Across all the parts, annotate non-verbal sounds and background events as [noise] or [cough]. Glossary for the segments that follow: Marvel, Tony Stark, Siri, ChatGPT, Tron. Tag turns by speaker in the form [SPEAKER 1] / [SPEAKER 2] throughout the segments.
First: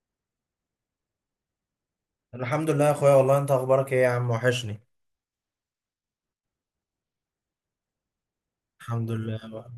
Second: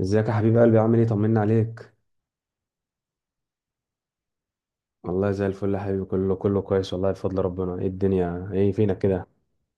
[SPEAKER 1] ازيك يا حبيب قلبي؟ عامل ايه؟ طمنا عليك.
[SPEAKER 2] الحمد لله يا اخويا، والله انت اخبارك ايه يا عم؟ وحشني.
[SPEAKER 1] والله زي الفل يا حبيبي، كله كله كويس والله بفضل ربنا. ايه الدنيا؟ ايه فينك
[SPEAKER 2] الحمد
[SPEAKER 1] كده؟
[SPEAKER 2] لله.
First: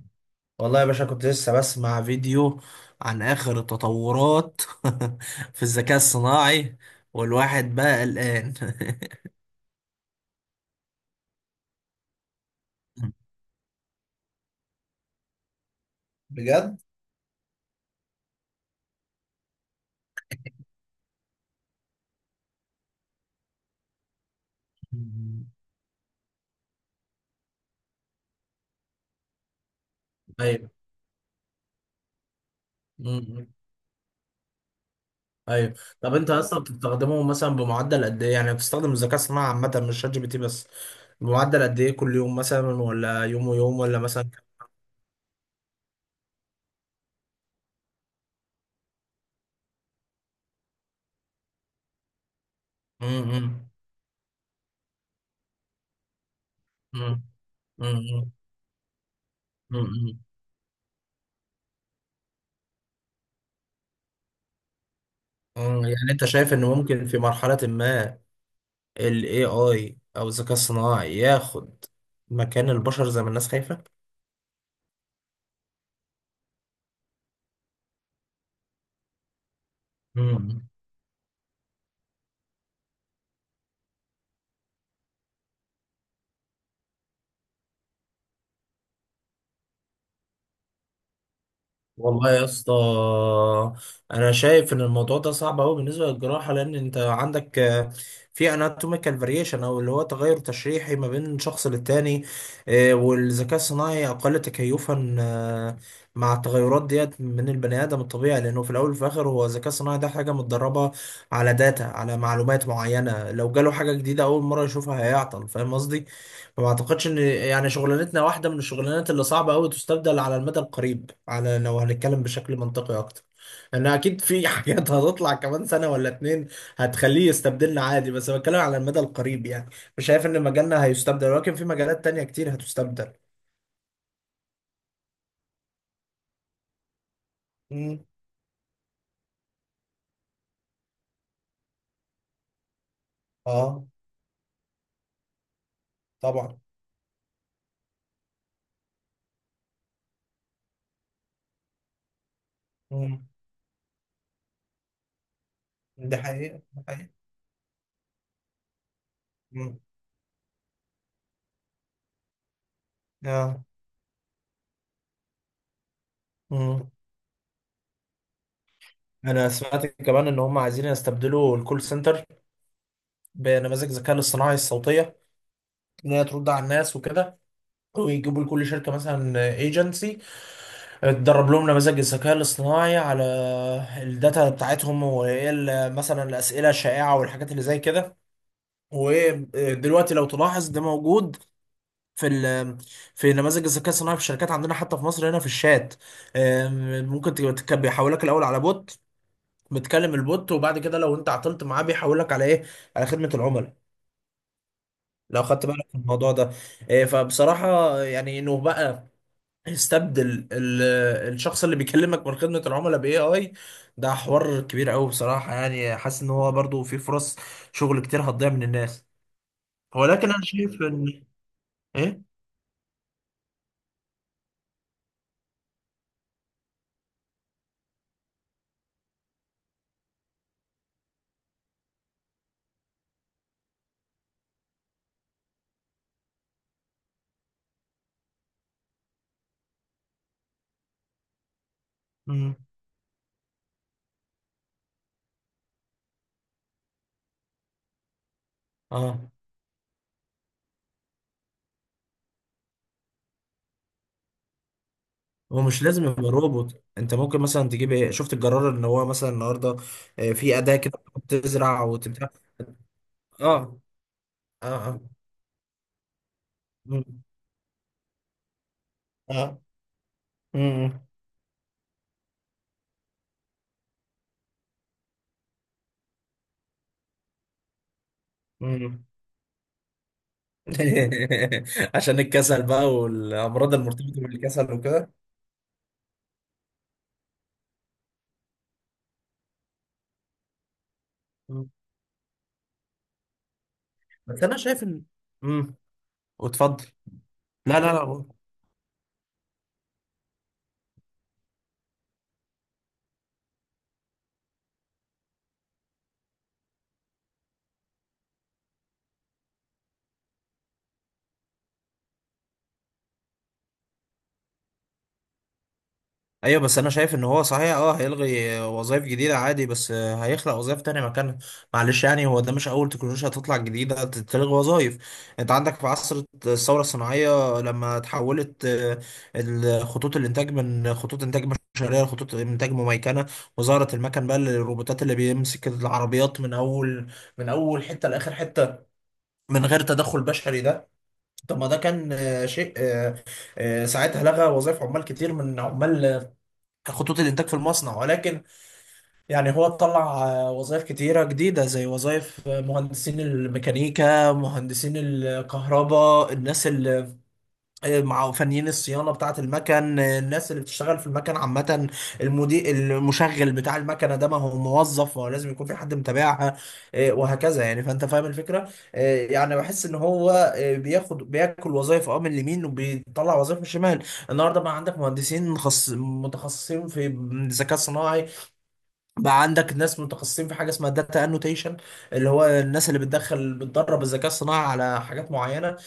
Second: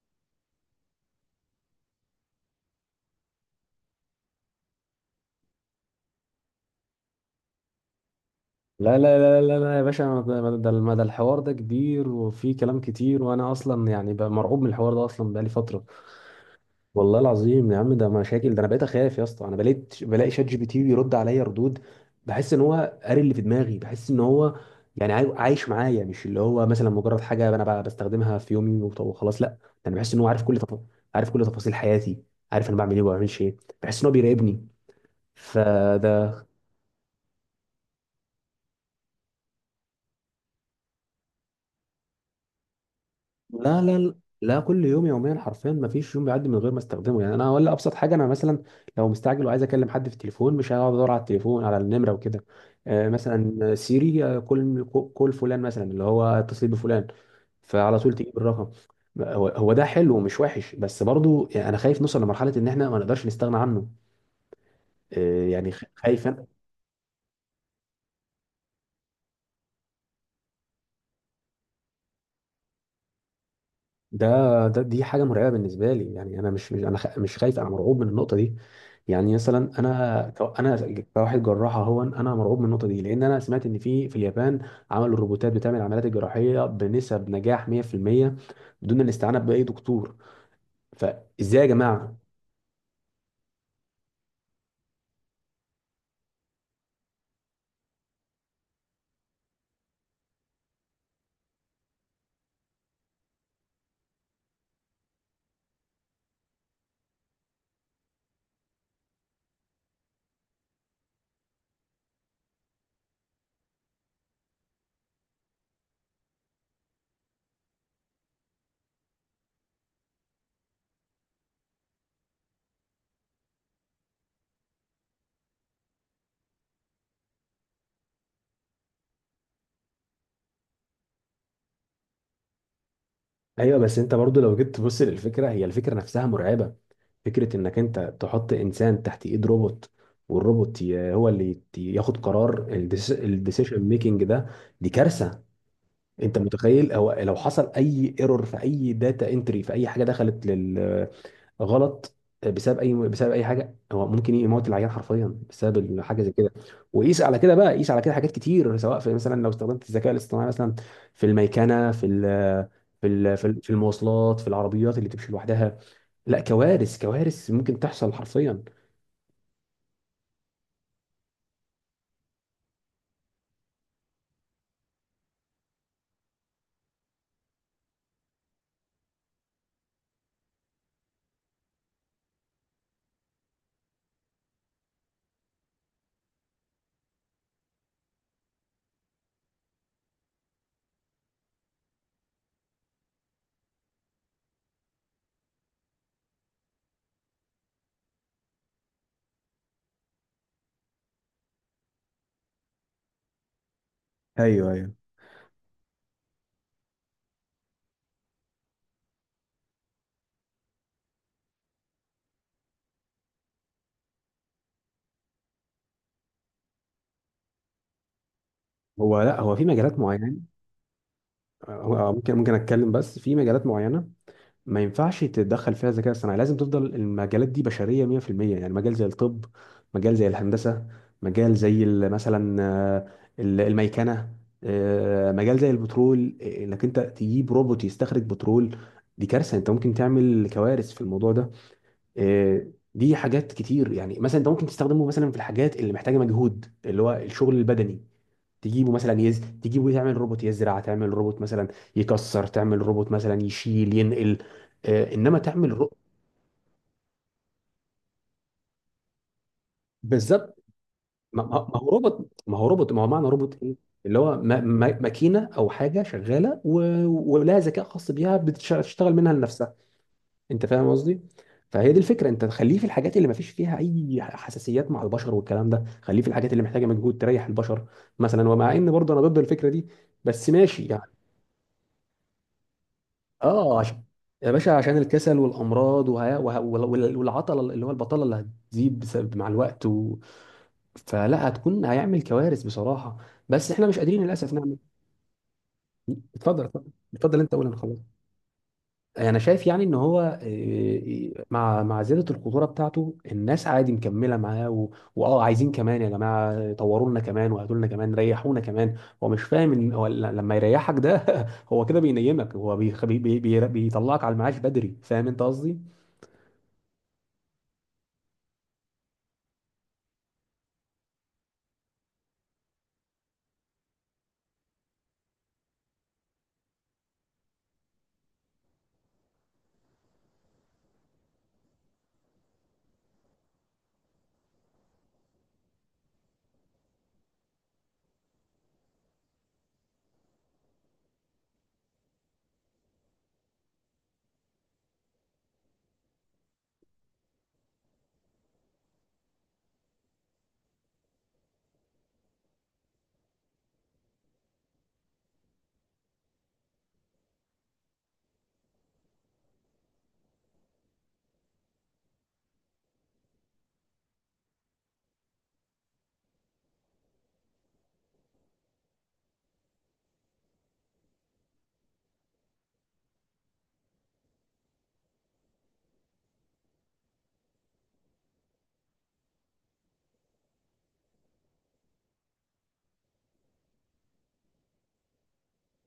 [SPEAKER 2] والله يا باشا كنت لسه بسمع فيديو عن اخر التطورات [laughs] في الذكاء الصناعي. والواحد بقى قلقان.
[SPEAKER 1] لا لا لا لا لا يا باشا، ما ده الحوار ده كبير وفيه كلام كتير،
[SPEAKER 2] [laughs]
[SPEAKER 1] وانا اصلا يعني بقى مرعوب من الحوار ده اصلا بقالي فترة.
[SPEAKER 2] بجد.
[SPEAKER 1] والله العظيم يا عم، ده مشاكل. ده انا بقيت اخاف يا اسطى. انا بقيت بلاقي شات جي بي تي بيرد عليا ردود، بحس ان هو قاري اللي في دماغي. بحس ان هو يعني عايش معايا، مش اللي هو مثلا مجرد حاجه انا بستخدمها في يومي وخلاص. لا ده انا بحس ان هو عارف كل
[SPEAKER 2] ايوه.
[SPEAKER 1] تفاصيل حياتي، عارف انا بعمل ايه وما بعملش
[SPEAKER 2] أمم.
[SPEAKER 1] ايه. بحس ان هو بيراقبني،
[SPEAKER 2] ايوه. طب انت
[SPEAKER 1] فده.
[SPEAKER 2] اصلا بتستخدمه مثلا بمعدل قد ايه؟ يعني بتستخدم الذكاء الصناعي عامه، مش شات جي بي تي بس. بمعدل قد ايه كل يوم مثلا، ولا يوم ويوم،
[SPEAKER 1] لا لا
[SPEAKER 2] ولا
[SPEAKER 1] لا،
[SPEAKER 2] مثلا؟
[SPEAKER 1] لا كل يوم، يوميا حرفيا. ما فيش يوم بيعدي من غير ما استخدمه. يعني انا ولا ابسط حاجه، انا مثلا لو مستعجل وعايز اكلم حد في التليفون، مش هقعد ادور على التليفون على النمره وكده.
[SPEAKER 2] أمم.
[SPEAKER 1] مثلا سيري، كل فلان مثلا اللي هو اتصل بفلان،
[SPEAKER 2] أمم.
[SPEAKER 1] فعلى طول
[SPEAKER 2] أمم.
[SPEAKER 1] تجيب الرقم. هو ده حلو
[SPEAKER 2] أمم.
[SPEAKER 1] ومش وحش، بس برضو يعني انا خايف نوصل لمرحله ان احنا ما نقدرش نستغنى عنه. يعني خ-
[SPEAKER 2] يعني انت
[SPEAKER 1] خايف أنا-
[SPEAKER 2] شايف ان ممكن في مرحلة ما ال AI او الذكاء الصناعي ياخد مكان البشر، زي ما الناس.
[SPEAKER 1] ده ده دي حاجه مرعبه بالنسبه لي. يعني انا مش خايف، انا مرعوب من النقطه دي. يعني مثلا انا كو-
[SPEAKER 2] خايفة؟
[SPEAKER 1] انا كواحد جراح، اهو انا مرعوب من النقطه دي. لان انا سمعت ان في اليابان عملوا الروبوتات بتعمل العمليات الجراحيه بنسب نجاح 100% بدون الاستعانه باي دكتور. فازاي يا جماعه؟
[SPEAKER 2] والله يا اسطى، انا شايف ان الموضوع ده صعب قوي بالنسبه للجراحه، لان انت عندك في anatomical variation، او اللي هو تغير تشريحي ما بين شخص للتاني. والذكاء الصناعي اقل تكيفا مع التغيرات ديت من البني ادم الطبيعي، لانه في الاول وفي الاخر هو الذكاء الصناعي ده حاجه متدربه على داتا، على معلومات معينه. لو جاله حاجه جديده اول مره يشوفها هيعطل، فاهم قصدي. ما اعتقدش ان يعني شغلانتنا واحده من الشغلانات اللي صعبه قوي تستبدل على المدى القريب، على لو هنتكلم بشكل منطقي اكتر. لان اكيد في [laughs] حاجات هتطلع كمان سنه ولا اتنين هتخليه يستبدلنا عادي، بس بتكلم على المدى القريب يعني. مش شايف ان مجالنا هيستبدل، ولكن في مجالات تانية كتير هتستبدل.
[SPEAKER 1] ايوه، بس انت برضو لو جيت تبص للفكره، هي الفكره نفسها مرعبه. فكره انك
[SPEAKER 2] امم.
[SPEAKER 1] انت تحط انسان تحت ايد روبوت، والروبوت هو اللي ياخد قرار. الديسيشن
[SPEAKER 2] اه.
[SPEAKER 1] ميكنج ده دي كارثه. انت
[SPEAKER 2] طبعا.
[SPEAKER 1] متخيل هو لو حصل اي ايرور في اي داتا انتري، في اي حاجه دخلت لل غلط، بسبب اي
[SPEAKER 2] امم.
[SPEAKER 1] بسبب اي حاجه، هو ممكن يموت العيان حرفيا بسبب
[SPEAKER 2] ده
[SPEAKER 1] حاجه زي كده.
[SPEAKER 2] حقيقه، ده حقيقه.
[SPEAKER 1] وقيس على كده بقى، قيس على كده حاجات كتير، سواء في مثلا لو
[SPEAKER 2] امم.
[SPEAKER 1] استخدمت الذكاء الاصطناعي مثلا في الميكنه، في ال في ال في ال-
[SPEAKER 2] اه.
[SPEAKER 1] في المواصلات، في العربيات اللي تمشي لوحدها. لا،
[SPEAKER 2] امم.
[SPEAKER 1] كوارث كوارث ممكن تحصل حرفيا.
[SPEAKER 2] انا سمعت كمان ان هم عايزين يستبدلوا الكول سنتر بنماذج الذكاء الاصطناعي الصوتيه، ان هي ترد على الناس وكده. ويجيبوا لكل شركة مثلا ايجنسي تدرب لهم نماذج الذكاء الاصطناعي على الداتا بتاعتهم، وايه مثلا الأسئلة الشائعة والحاجات اللي زي كده. ودلوقتي لو تلاحظ ده موجود في ال في نماذج الذكاء الصناعي في الشركات عندنا، حتى في مصر هنا، في الشات. ممكن تبقى بيحولك الأول على بوت، بتكلم البوت، وبعد كده لو انت عطلت معاه بيحولك على ايه، على خدمة العملاء.
[SPEAKER 1] ايوه ايوه.
[SPEAKER 2] لو خدت بالك من الموضوع ده. فبصراحة يعني انه بقى يستبدل الشخص اللي بيكلمك من خدمة العملاء باي اي، ده حوار كبير قوي بصراحة. يعني حاسس ان هو برضو في فرص شغل كتير هتضيع من الناس.
[SPEAKER 1] هو لا هو في مجالات
[SPEAKER 2] ولكن
[SPEAKER 1] معينه،
[SPEAKER 2] انا شايف ان.
[SPEAKER 1] هو-
[SPEAKER 2] ايه.
[SPEAKER 1] ممكن ممكن اتكلم. بس في مجالات معينه ما ينفعش تتدخل فيها الذكاء الصناعي، لازم تفضل المجالات دي بشرية 100%. يعني مجال زي الطب، مجال زي الهندسة، مجال زي مثلا الميكنة. مجال زي البترول، انك انت تجيب روبوت يستخرج بترول، دي كارثة. انت ممكن تعمل كوارث في الموضوع ده.
[SPEAKER 2] مم.
[SPEAKER 1] دي حاجات كتير، يعني مثلا انت ممكن تستخدمه مثلا في الحاجات اللي محتاجه مجهود، اللي هو الشغل البدني. تجيبه
[SPEAKER 2] اه.
[SPEAKER 1] مثلا تجيبه تعمل روبوت يزرع، تعمل روبوت مثلا يكسر، تعمل روبوت مثلا يشيل ينقل. انما
[SPEAKER 2] هو
[SPEAKER 1] تعمل
[SPEAKER 2] مش
[SPEAKER 1] رو.
[SPEAKER 2] لازم يبقى روبوت، انت ممكن مثلا تجيب ايه، شفت الجرار ان هو مثلا النهارده في
[SPEAKER 1] بالظبط.
[SPEAKER 2] اداة كده بتزرع وتبتاع.
[SPEAKER 1] ما هو معنى
[SPEAKER 2] اه.
[SPEAKER 1] روبوت ايه؟ اللي هو ما...
[SPEAKER 2] اه.
[SPEAKER 1] ما...
[SPEAKER 2] اه.
[SPEAKER 1] ماكينه او حاجه شغاله،
[SPEAKER 2] مم.
[SPEAKER 1] ولها ذكاء خاص بيها بتشتغل منها
[SPEAKER 2] اه.
[SPEAKER 1] لنفسها. انت فاهم
[SPEAKER 2] مم.
[SPEAKER 1] قصدي؟ فهي دي الفكره، انت تخليه في الحاجات اللي ما فيش فيها اي حساسيات مع البشر والكلام ده. خليه في الحاجات اللي محتاجه مجهود تريح البشر مثلا. ومع ان
[SPEAKER 2] مم.
[SPEAKER 1] برضه انا ضد الفكره دي، بس ماشي يعني.
[SPEAKER 2] [laughs] عشان الكسل بقى، والامراض
[SPEAKER 1] اه، عشان،
[SPEAKER 2] المرتبطة
[SPEAKER 1] يا
[SPEAKER 2] بالكسل
[SPEAKER 1] باشا عشان
[SPEAKER 2] وكده.
[SPEAKER 1] الكسل والامراض والعطله اللي هو البطاله اللي هتزيد بسبب مع الوقت. فلا، هتكون هيعمل كوارث بصراحه. بس احنا مش قادرين
[SPEAKER 2] بس
[SPEAKER 1] للاسف
[SPEAKER 2] انا
[SPEAKER 1] نعمل.
[SPEAKER 2] شايف ان. امم.
[SPEAKER 1] اتفضل
[SPEAKER 2] واتفضل.
[SPEAKER 1] اتفضل اتفضل، انت قول، انا
[SPEAKER 2] لا، لا،
[SPEAKER 1] خلاص.
[SPEAKER 2] لا.
[SPEAKER 1] انا شايف يعني ان هو، مع زياده الخطوره بتاعته، الناس عادي مكمله معاه. واه، عايزين كمان يا جماعه، طوروا لنا كمان وهاتوا لنا كمان، ريحونا كمان. هو مش فاهم ان هو لما يريحك ده [laughs] هو كده بينيمك، هو بيخ... بي... بي... بي... بيطلعك على المعاش بدري. فاهم انت قصدي؟
[SPEAKER 2] ايوه، بس انا شايف ان هو صحيح، اه هيلغي وظائف جديده عادي، بس هيخلق وظائف تانية مكانها. معلش يعني، هو ده مش اول تكنولوجيا هتطلع جديده تلغي وظائف. انت عندك في عصر الثوره الصناعيه لما تحولت خطوط الانتاج من خطوط انتاج بشريه لخطوط انتاج مميكنه، وظهرت المكن بقى، الروبوتات اللي بيمسك العربيات من اول حته لاخر حته من غير تدخل بشري ده. طب ما ده كان شيء، ساعتها لغى وظائف عمال كتير من عمال خطوط الانتاج في المصنع، ولكن يعني هو طلع وظائف كتيره جديده، زي وظائف مهندسين الميكانيكا، مهندسين الكهرباء، الناس اللي مع فنيين الصيانه بتاعه المكن، الناس اللي بتشتغل في المكن عامه، المدير، المشغل بتاع المكنه ده. ما هو موظف، ما هو لازم يكون في حد متابعها. وهكذا يعني، فانت فاهم الفكره. يعني بحس ان هو بياكل وظائف من اليمين وبيطلع وظائف من الشمال. النهارده بقى عندك مهندسين متخصصين في الذكاء الصناعي، بقى عندك ناس متخصصين في حاجه اسمها داتا انوتيشن، اللي هو الناس اللي بتدخل بتدرب الذكاء الصناعي على حاجات معينه.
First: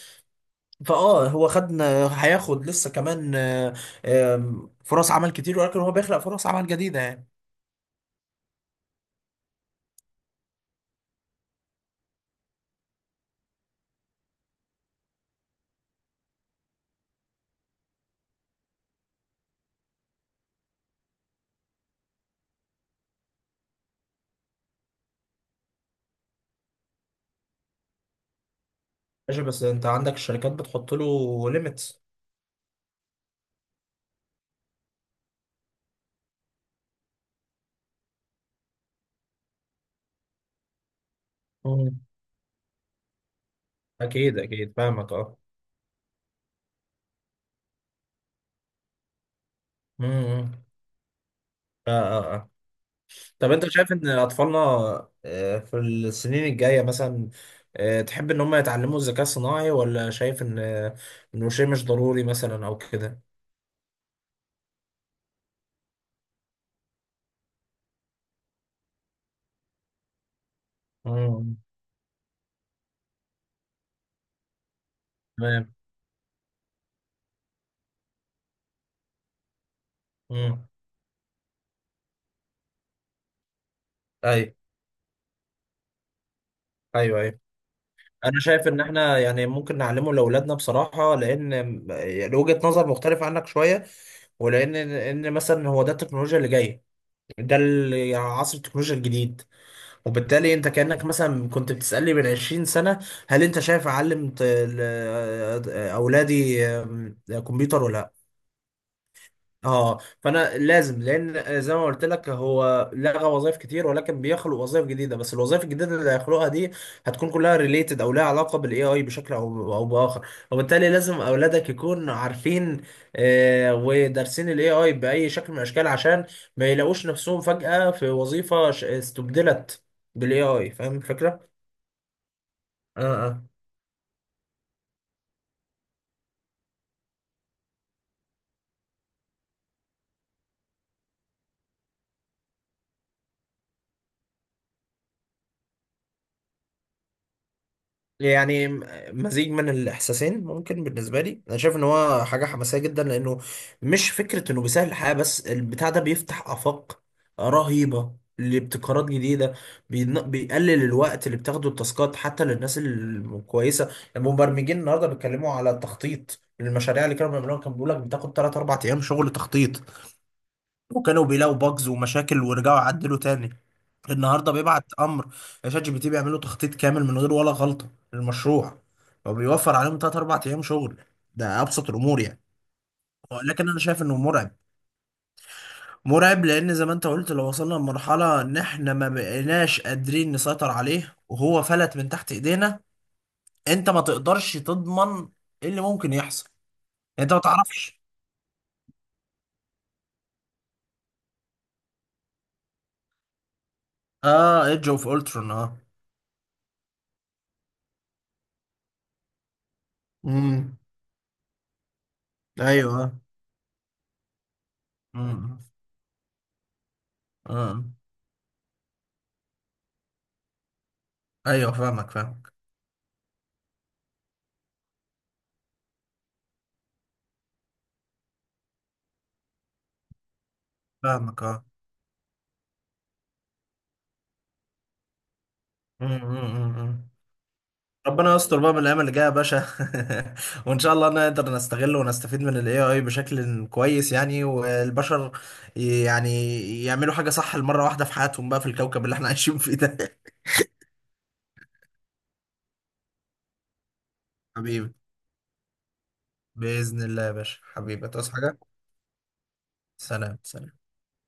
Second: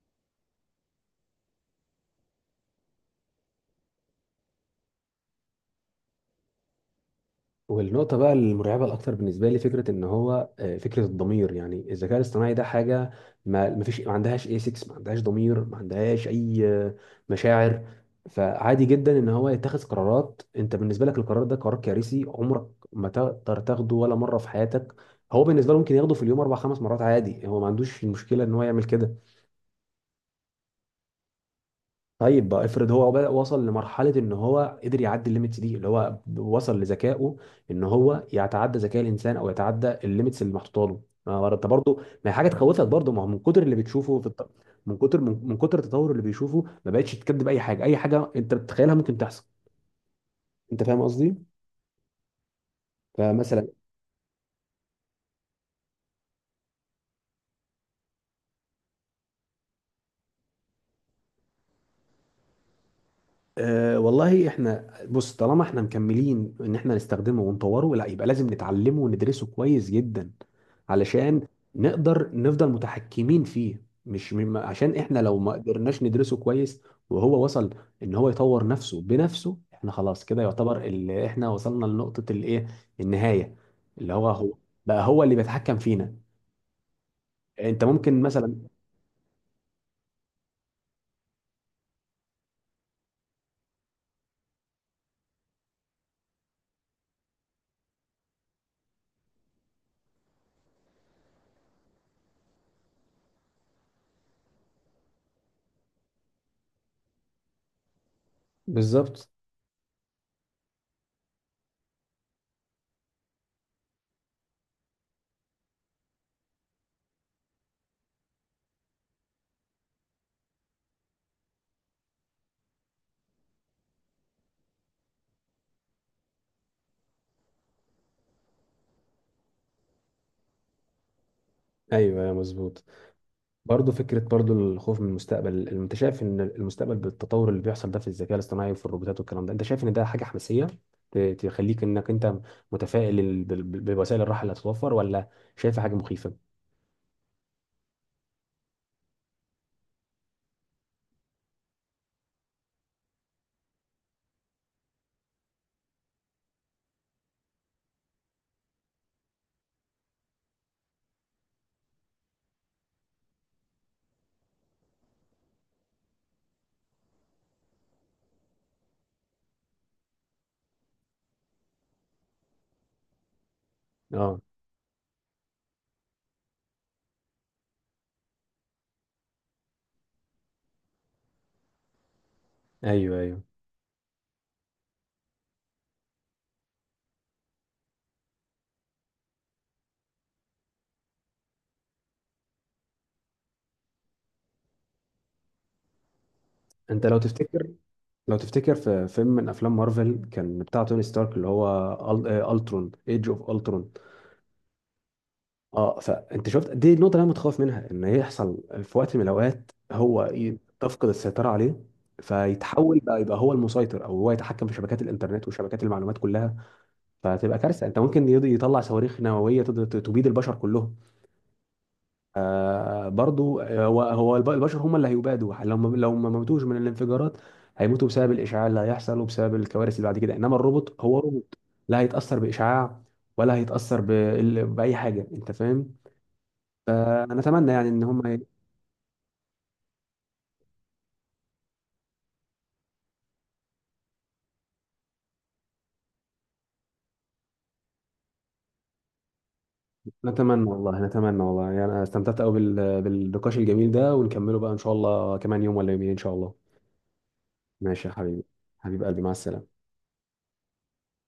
[SPEAKER 2] فاه هو هياخد لسه كمان آه، آم، فرص عمل كتير، ولكن هو بيخلق فرص عمل جديدة يعني.
[SPEAKER 1] والنقطة بقى المرعبة الأكتر بالنسبة لي فكرة إن هو، فكرة الضمير. يعني الذكاء الاصطناعي ده حاجة ما عندهاش ايسكس، ما عندهاش ضمير، ما عندهاش أي مشاعر. فعادي جدا إن هو يتخذ قرارات أنت بالنسبة لك القرار ده قرار كارثي، عمرك ما تقدر تاخده ولا مرة في حياتك. هو بالنسبة له ممكن ياخده في اليوم أربع خمس مرات عادي. هو ما عندوش المشكلة إن هو يعمل كده.
[SPEAKER 2] ماشي، بس انت عندك الشركات بتحط له ليميتس.
[SPEAKER 1] طيب بقى، افرض هو بقى وصل لمرحلة ان هو قدر يعدي الليميتس دي، اللي هو وصل لذكائه، ان هو يتعدى ذكاء الانسان او يتعدى الليميتس اللي محطوطه له. ما هو انت برضه،
[SPEAKER 2] مم.
[SPEAKER 1] ما هي حاجة تخوفك برضه. ما هو من كتر اللي بتشوفه في
[SPEAKER 2] اكيد،
[SPEAKER 1] الت...
[SPEAKER 2] اكيد
[SPEAKER 1] من
[SPEAKER 2] فاهمك،
[SPEAKER 1] كتر
[SPEAKER 2] اه.
[SPEAKER 1] من, من كتر التطور اللي بيشوفه، ما بقتش تكذب اي حاجة، اي حاجة انت بتتخيلها ممكن تحصل.
[SPEAKER 2] امم.
[SPEAKER 1] انت فاهم قصدي؟
[SPEAKER 2] آه، آه، آه. طب
[SPEAKER 1] فمثلا.
[SPEAKER 2] انت شايف ان اطفالنا في السنين الجايه مثلا، تحب ان هم يتعلموا الذكاء الصناعي؟ ولا شايف ان انه شيء مش ضروري مثلا، او كده.
[SPEAKER 1] أه والله، احنا بص، طالما احنا مكملين ان احنا نستخدمه ونطوره، لا يبقى لازم نتعلمه وندرسه كويس جدا علشان
[SPEAKER 2] مم.
[SPEAKER 1] نقدر نفضل متحكمين فيه. مش عشان احنا لو ما
[SPEAKER 2] تمام.
[SPEAKER 1] قدرناش ندرسه كويس وهو وصل ان هو يطور نفسه بنفسه، احنا خلاص كده
[SPEAKER 2] امم.
[SPEAKER 1] يعتبر اللي احنا وصلنا لنقطة الايه، النهاية، اللي هو
[SPEAKER 2] اي.
[SPEAKER 1] هو بقى هو اللي بيتحكم فينا.
[SPEAKER 2] ايوه، ايوه.
[SPEAKER 1] انت ممكن
[SPEAKER 2] انا
[SPEAKER 1] مثلا.
[SPEAKER 2] شايف ان احنا يعني ممكن نعلمه لاولادنا بصراحه، لان يعني وجهه نظر مختلفه عنك شويه، ولان ان مثلا هو ده التكنولوجيا اللي جايه، ده يعني عصر التكنولوجيا الجديد. وبالتالي انت كانك مثلا كنت بتسالني من 20 سنه، هل انت شايف اعلم اولادي كمبيوتر ولا؟
[SPEAKER 1] بالظبط.
[SPEAKER 2] اه. فانا لازم، لان زي ما قلت لك هو لغى وظائف كتير، ولكن بيخلق وظائف جديده. بس الوظائف الجديده اللي هيخلقها دي هتكون كلها ريليتد، او لها علاقه بالاي اي بشكل او باخر، وبالتالي لازم اولادك يكونوا عارفين ودارسين الاي اي باي شكل من الاشكال، عشان ما يلاقوش نفسهم فجاه في وظيفه استبدلت بالاي اي، فاهم الفكره؟
[SPEAKER 1] ايوه مظبوط.
[SPEAKER 2] اه.
[SPEAKER 1] برضه فكرة، برضه الخوف من المستقبل، انت شايف ان المستقبل بالتطور اللي بيحصل ده في الذكاء الاصطناعي وفي الروبوتات والكلام ده، انت شايف ان ده حاجة حماسية تخليك انك انت متفائل بوسائل الراحة اللي هتتوفر، ولا شايفها حاجة مخيفة؟
[SPEAKER 2] يعني مزيج من الاحساسين ممكن. بالنسبه لي انا شايف ان هو حاجه حماسيه جدا، لانه مش فكره انه بيسهل الحياه بس، البتاع ده بيفتح افاق رهيبه لابتكارات جديده. بيقلل الوقت اللي بتاخده التاسكات حتى للناس الكويسه، المبرمجين النهارده بيتكلموا على التخطيط. المشاريع اللي كانوا بيعملوها كان بيقول لك بتاخد 3 4 ايام شغل تخطيط، وكانوا بيلاقوا باجز ومشاكل ورجعوا عدلوا تاني.
[SPEAKER 1] اه.
[SPEAKER 2] النهارده بيبعت امر شات جي بي تي بيعملوا تخطيط كامل من غير ولا غلطه للمشروع، فبيوفر عليهم 3 4 ايام شغل. ده ابسط الامور يعني.
[SPEAKER 1] ايوه ايوه.
[SPEAKER 2] لكن انا شايف انه مرعب، مرعب لان زي ما انت قلت، لو وصلنا لمرحله ان احنا ما بقيناش قادرين نسيطر عليه وهو فلت من تحت ايدينا، انت ما تقدرش تضمن ايه اللي ممكن يحصل،
[SPEAKER 1] انت لو
[SPEAKER 2] انت ما
[SPEAKER 1] تفتكر،
[SPEAKER 2] تعرفش.
[SPEAKER 1] لو تفتكر في فيلم من افلام مارفل، كان بتاع توني ستارك اللي هو الترون، ايدج اوف الترون.
[SPEAKER 2] اه، ايدج اوف الترون، اه.
[SPEAKER 1] اه. فانت شفت، دي النقطه اللي انا متخوف منها، ان يحصل في وقت من الاوقات هو ي-
[SPEAKER 2] امم.
[SPEAKER 1] تفقد السيطره عليه، فيتحول بقى
[SPEAKER 2] ايوه.
[SPEAKER 1] يبقى هو المسيطر، او هو يتحكم في شبكات الانترنت
[SPEAKER 2] امم.
[SPEAKER 1] وشبكات المعلومات كلها. فتبقى
[SPEAKER 2] اه.
[SPEAKER 1] كارثه. انت ممكن يطلع صواريخ نوويه تبيد البشر كلهم.
[SPEAKER 2] ايوه، فاهمك، فاهمك،
[SPEAKER 1] برضو، هو البشر هم اللي هيبادوا. لو ما موتوش من الانفجارات، هيموتوا بسبب الاشعاع اللي هيحصل وبسبب الكوارث اللي بعد كده. انما الروبوت هو
[SPEAKER 2] فاهمك،
[SPEAKER 1] روبوت،
[SPEAKER 2] اه.
[SPEAKER 1] لا هيتاثر باشعاع ولا هيتاثر باي حاجه. انت فاهم؟
[SPEAKER 2] أمم، أمم، أمم.
[SPEAKER 1] فنتمنى يعني ان هم
[SPEAKER 2] ربنا
[SPEAKER 1] ي-
[SPEAKER 2] يستر بقى من الايام اللي جايه يا باشا. [laughs] وان شاء الله نقدر نستغله ونستفيد من الاي اي بشكل كويس يعني، والبشر يعني يعملوا حاجه صح المره واحده في حياتهم بقى في الكوكب اللي احنا عايشين فيه ده. [laughs]
[SPEAKER 1] نتمنى والله، نتمنى والله، يعني انا استمتعت قوي بالنقاش الجميل ده، ونكمله بقى ان شاء
[SPEAKER 2] حبيبي،
[SPEAKER 1] الله كمان يوم ولا يومين ان شاء الله.
[SPEAKER 2] باذن الله يا باشا
[SPEAKER 1] ماشي
[SPEAKER 2] حبيبي،
[SPEAKER 1] يا
[SPEAKER 2] تصحى
[SPEAKER 1] حبيبي.
[SPEAKER 2] حاجه.
[SPEAKER 1] حبيب قلبي، مع السلامة.
[SPEAKER 2] سلام، سلام.